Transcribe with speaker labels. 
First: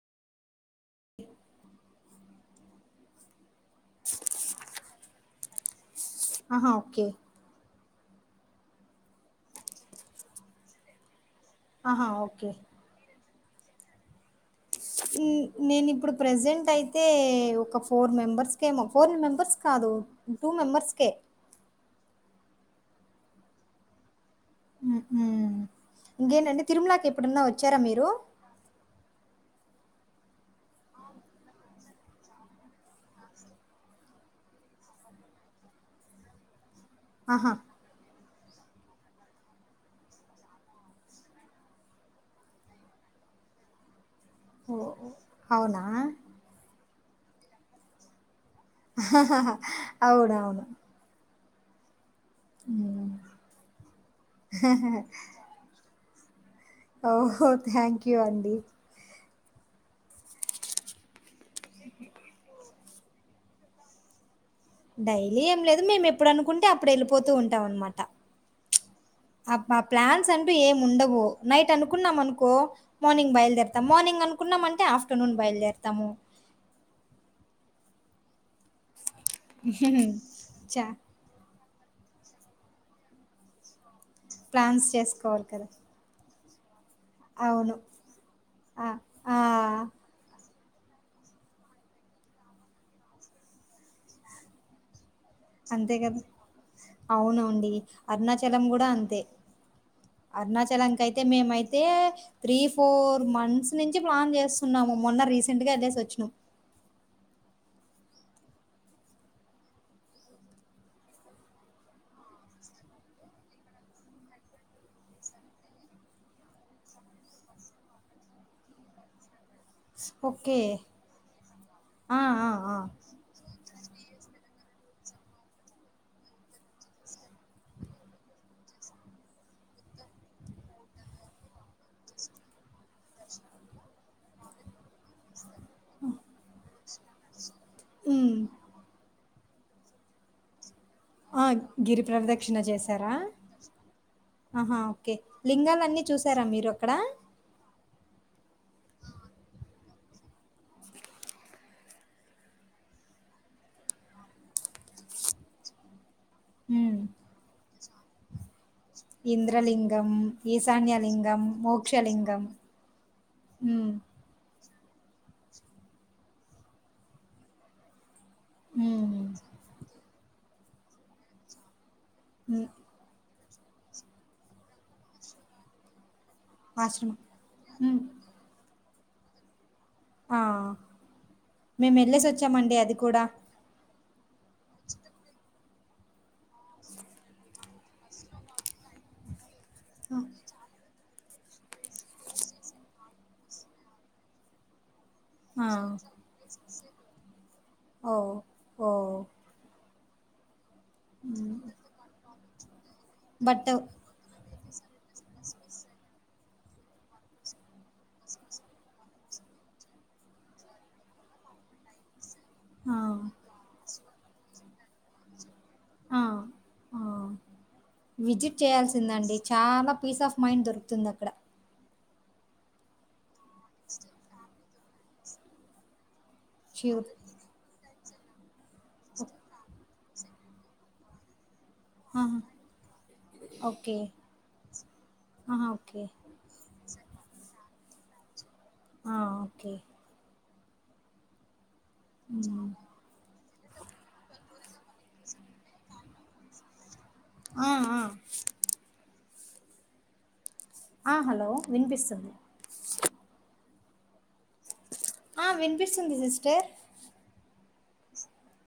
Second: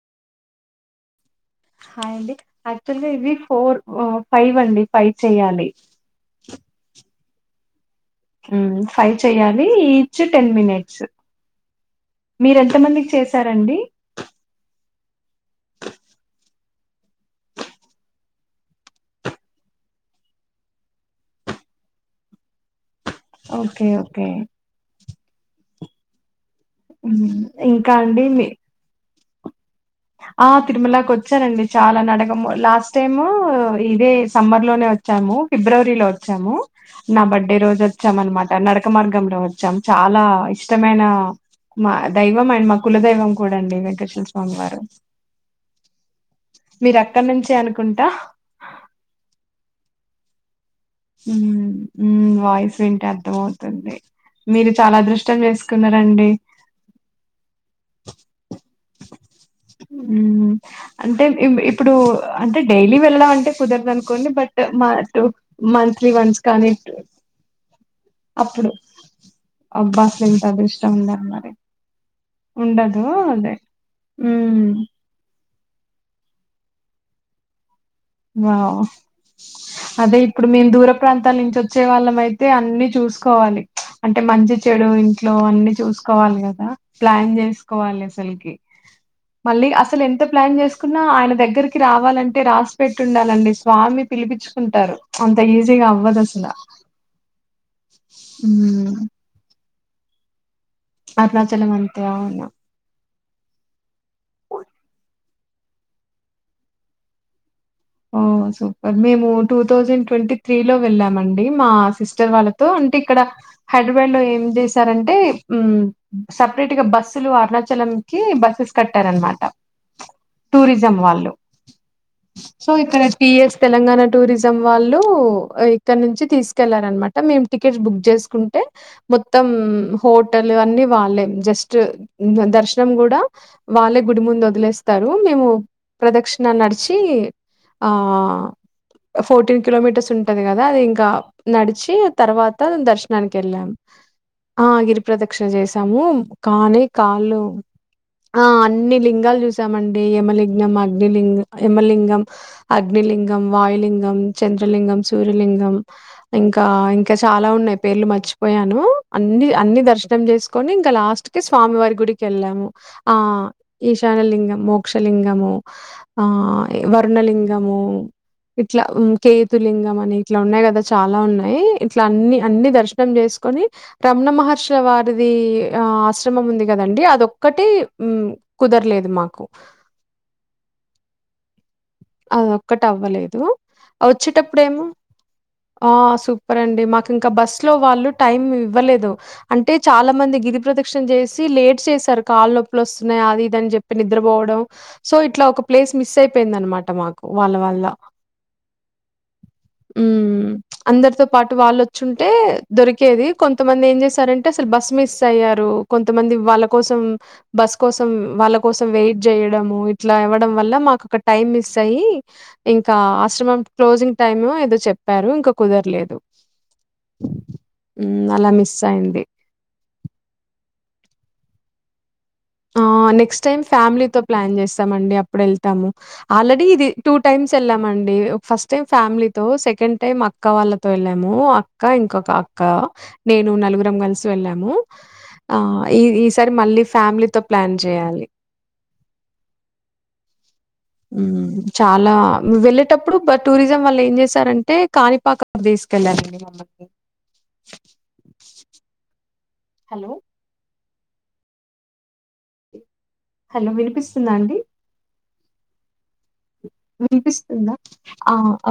Speaker 1: Hi అండి యాక్చువల్గా ఇది ఫోర్ ఫైవ్ అండి ఫైవ్ చెయాలి
Speaker 2: ఆహా ఓకే
Speaker 1: హు ఫైవ్ చెయాలి ఈచ్ టెన్ మినిట్స్
Speaker 2: ఆహా! ఓకే.
Speaker 1: మీరెంత మందికి చేసారండి
Speaker 2: నేను ఇప్పుడు ప్రెసెంట్ అయితే ఒక ఫోర్ మెంబర్స్ కేమో ఫోర్ మెంబర్స్ కాల్ దో టూ మెంబర్స్ కే
Speaker 1: [inaudible] ఓకే ఓకే
Speaker 2: ఉమ్ ఊ ఇంకేటండీ
Speaker 1: ఉమ్ ఇంకా అండి మీ ఆ తిరుమలకు వచ్చానండి చాలా నడకము లాస్ట్ టైము ఇదే సమ్మర్ లోనే వచ్చాము ఫిబ్రవరిలో వచ్చాము నా
Speaker 2: ఆహా!
Speaker 1: బడ్డే రోజు వచ్చాం అనమాట నడక మార్గంలో వచ్చాం చాలా ఇష్టమైన మా దైవం అండి మా కుల దైవం కూడా అండి వెంకటే
Speaker 2: ఓ అవునా
Speaker 1: మీరు అక్కడ్ని నుంచే అనుకుంటా
Speaker 2: అవునవును
Speaker 1: హు హూ మ్మ్ వాయిస్
Speaker 2: హ్మ్.
Speaker 1: వింటే అర్ధం అవుతుంది మీరు చాలా అదృష్టం చేసుకున్నా రండి
Speaker 2: ఓహో థ్యాంక్ యూ అండి
Speaker 1: మ్మ్ హు అంటే ఇప్పుడు అంటే డైలీ వెళ్దం అంటే కుదరదు అనుకోండి బట్ మ టూ
Speaker 2: డైలీ ఏం లేదు.
Speaker 1: మంత్లీ వన్స్
Speaker 2: మేమెప్పుడనుకుంటే
Speaker 1: కానీ టు
Speaker 2: అప్పుడెళ్ళిపోతూ
Speaker 1: అప్పుడు
Speaker 2: అబ్బా ప్లాన్స్
Speaker 1: అసలింత
Speaker 2: అంటూ ఏం
Speaker 1: అదృష్టం
Speaker 2: ఉండవు
Speaker 1: ఉండాలి మరి
Speaker 2: నైట్ అనుకున్నాం అనుకో
Speaker 1: ఉండదు
Speaker 2: మార్నింగ్
Speaker 1: అదే
Speaker 2: బయలుదేరతాం మార్నింగ్
Speaker 1: హ్మ్
Speaker 2: అనుకున్నామంటే ఆఫ్టర్నూన్ బయలుదేరతాము
Speaker 1: వావ్ అదే ఇప్పుడు మేము
Speaker 2: చ
Speaker 1: దూర ప్రాంతాల నుంచి వ వచ్చే వాళ్ళం అయితే అన్ని చూసుకోవాలి అంటే మంచి
Speaker 2: ప్లాన్స్
Speaker 1: చెడు ఇంట్లో
Speaker 2: చేసుకోవాలి కదా
Speaker 1: అన్ని చూసుకోవాలి గ ప్లాన్
Speaker 2: అవును
Speaker 1: జేస్కోవాలి అసల్కి
Speaker 2: ఆ ఆ
Speaker 1: మళ్ళీ అసలు ఎంత ప్లాన్ చేసు కున్నా ఆయన దగ్గరికి రావాలంటే రాసి పెట్టి ఉండాలండి స్వామి పిలిపించుకుంటారు
Speaker 2: అంతే కద అవును అండి అరుణాచలం కూడా
Speaker 1: హ్మ్
Speaker 2: అంతే అరుణాచలం కైతే
Speaker 1: అరుణాచలం
Speaker 2: మేమయితే
Speaker 1: అంతే అవునా
Speaker 2: త్రీ ఫోర్ మంత్స్ నుంచి ప్లాన్ చేస్తున్నాము మొన్న రీసెంట్గా ఎళ్ళేసి వచ్చినం
Speaker 1: ఓ సూపర్ మేము టూ థౌజండ్ ట్వంటీ త్రీ లో వెళ్ళామండి మా సిస్టర్ వాళ్ళతో అంటే ఇక్కడ హైదరాబాద్ లో ఏం చేశారంటే మ్మ్ సెపరేట్ గా బస్సులు అరుణాచలం కి బస్సెస్ కట్టారు అనమాట
Speaker 2: ఓకే ఆ ఆ
Speaker 1: సో
Speaker 2: ఆ
Speaker 1: ఇక్కడ పిఎస్ తెలంగాణ టూరిజం వాళ్ళు ఇక్కడ నుంచి తీస్కెళ్లారనమాట మేము టికెట్స్ బుగ్ జేస్కుంటే మొత్తం మ్ హోటల్ అన్ని వాళ్ళె జస్ట్ దర్శన రం గూడా వాళ్ళే గుడి ముందు వదిలేస్తారు మేము ప్రదక్షిణ నడిచి ఆ
Speaker 2: ఉమ్
Speaker 1: ఫోర్టీన్ కిలోమీటర్స్ ఉంటది కదా అది ఇం గ
Speaker 2: ఆ
Speaker 1: నడిచి
Speaker 2: గిరి ప్రదక్షిణ
Speaker 1: తర్వాత
Speaker 2: చేశారా
Speaker 1: దర్శనానికి ఎళ్ళాం ఆ
Speaker 2: ఆహా
Speaker 1: గిరి
Speaker 2: ఓకే
Speaker 1: ప్ర్రదక్షిణ
Speaker 2: లింగాలన్నీ
Speaker 1: చేసాము
Speaker 2: చూసారా మీరు
Speaker 1: కానీ
Speaker 2: అక్కడ
Speaker 1: కాళ్ళు ఆ అన్ని లింగాలు చూసామండి యమలింగం అగ్నిలింగం యమలింగం అగ్నిలింగం వాయులింగం చంద్రలింగం సూర్యలింగం ఇంకా
Speaker 2: ఉమ్
Speaker 1: ఇంకా చాలా ఉన్నాయి పేర్లు మర్చిపోయాను అన్ని అన్ని
Speaker 2: ఇంద్రలింగం
Speaker 1: దర్శనం చేసుకొని ఇంకా లాస్ట్ కి
Speaker 2: ఈశాన్యలింగం
Speaker 1: స్వామివారి గుడికి
Speaker 2: మోక్షలింగం
Speaker 1: వెళ్ళాము ఆ
Speaker 2: ఉమ్
Speaker 1: ఇ ఈశాన్యలింగం మోక్షలింగము ఆ వర్ణలింగము ఇట్లా మ్మ్
Speaker 2: హ్మ్
Speaker 1: కేతులింగం అని ఇట్లా ఉన్నాయి కదా చాలా ఉన్నాయి ఇట్లా అన్ని
Speaker 2: హ్మ్.
Speaker 1: అన్ని దర్శనం చేస్కొని రమణ మహర్షిల వారిది ఆశ్ మం ఉంది కదండి
Speaker 2: ఆశ్రమం.
Speaker 1: అదొక్కటే
Speaker 2: హ్మ్.
Speaker 1: కుదర్లేదు మాకు
Speaker 2: ఆ మేము ఎళ్ళేసి వచ్చామండి అది కూడ
Speaker 1: వచ్చేటప్పుడెమో ఆ సూపర్ అండి మాకు ఇంకా బస్ ఇంట్లో వాళ్ళు టైమ్ ఇవ్వలేదు అంటే చాలా మంది గిరి ప్రదక్షిణ జేస్ సీ లేట్ చేసారు కాళ్లు నొప్పులు వస్తున్నాయ్ అది ఇది అని జెప్పి నిద్రపోవడం సో ఇట్లా ఒక
Speaker 2: ఆ!
Speaker 1: ప్లేస్ మిస్ అయిపోయింది అనమాట మాకు వాళ్ళ వల్ల
Speaker 2: ఓహ్! ఓహ్!
Speaker 1: హ్మ్. అందరితో పాటు
Speaker 2: హ్మ్.
Speaker 1: వాళ్ళొచ్చుంటే దొరికేది
Speaker 2: బట్
Speaker 1: కొంతమంది ఏం చేశారం టే అసలు బస్ మిస్ అయ్యారు కొంతమంది వాళ్ళ కోసం బస్ కోసం వాళ్ళ కోసం వెయిట్ జేయ ఇడము ఇట్ల ఇవ్వడం వల్ల మాకు ఒక టైమ్ మిస్ తయ్యి
Speaker 2: ఆ!
Speaker 1: ఇంకా ఆశ్రమం క్లోజింగ్ టైమ్ ఏదో చెప్పారు ఇంకొ కుదరలేదు.
Speaker 2: ఆ! ఆ
Speaker 1: హ్మ్. అలా
Speaker 2: విజిట్
Speaker 1: మిస్ అయింది.
Speaker 2: చేయాల్సిందండి చాలా పీస్ ఆఫ్ మైండ్ దొరుకుతుంది.
Speaker 1: ఆ నెక్స్ట్ టైమ్ ఫ్యామిలీతో ప్లాన్ చేస్తామండి అప్పుడు వెళ్తాము. ఆల్రెడీ ఇది
Speaker 2: ష్యూర్.
Speaker 1: టూ టైమ్స్ వెళ్ళామండి ఒక ఫస్ట్ టైం ఫ్యామిలీ తో సెకండ్ అంటే మా అక్క వాళ్ళతో వెళ్ళాము అక్ అక్క ఇంకొక
Speaker 2: ఆహా!
Speaker 1: అక్క నేను నలుగురం
Speaker 2: ఓకే.
Speaker 1: కల్సి వెళ్ళాము. ఆ
Speaker 2: ఆహా!
Speaker 1: ఈ
Speaker 2: ఓకే.
Speaker 1: ఈసారి మళ్ళీ ఫ్యామిలీతో ప్లాన్ చేయాలి.
Speaker 2: ఆ ఓకే
Speaker 1: ఉమ్ చాలా
Speaker 2: హ్మ్.
Speaker 1: వెళ్ళేటప్పుడు బ టూరిజం వాళ్ళు ఏం చేశారంటే కాణిపాక స్ తీస్ వెళ్ళరండి మమ్మలిని
Speaker 2: ఆ ఆ
Speaker 1: హలో
Speaker 2: ఆ హలో వినిపిస్తుంది.
Speaker 1: వినిపిస్తుందా అండి.
Speaker 2: ఆ వినిపిస్తుంది సిస్టర్
Speaker 1: వినిపిస్తుందా? ఆ అ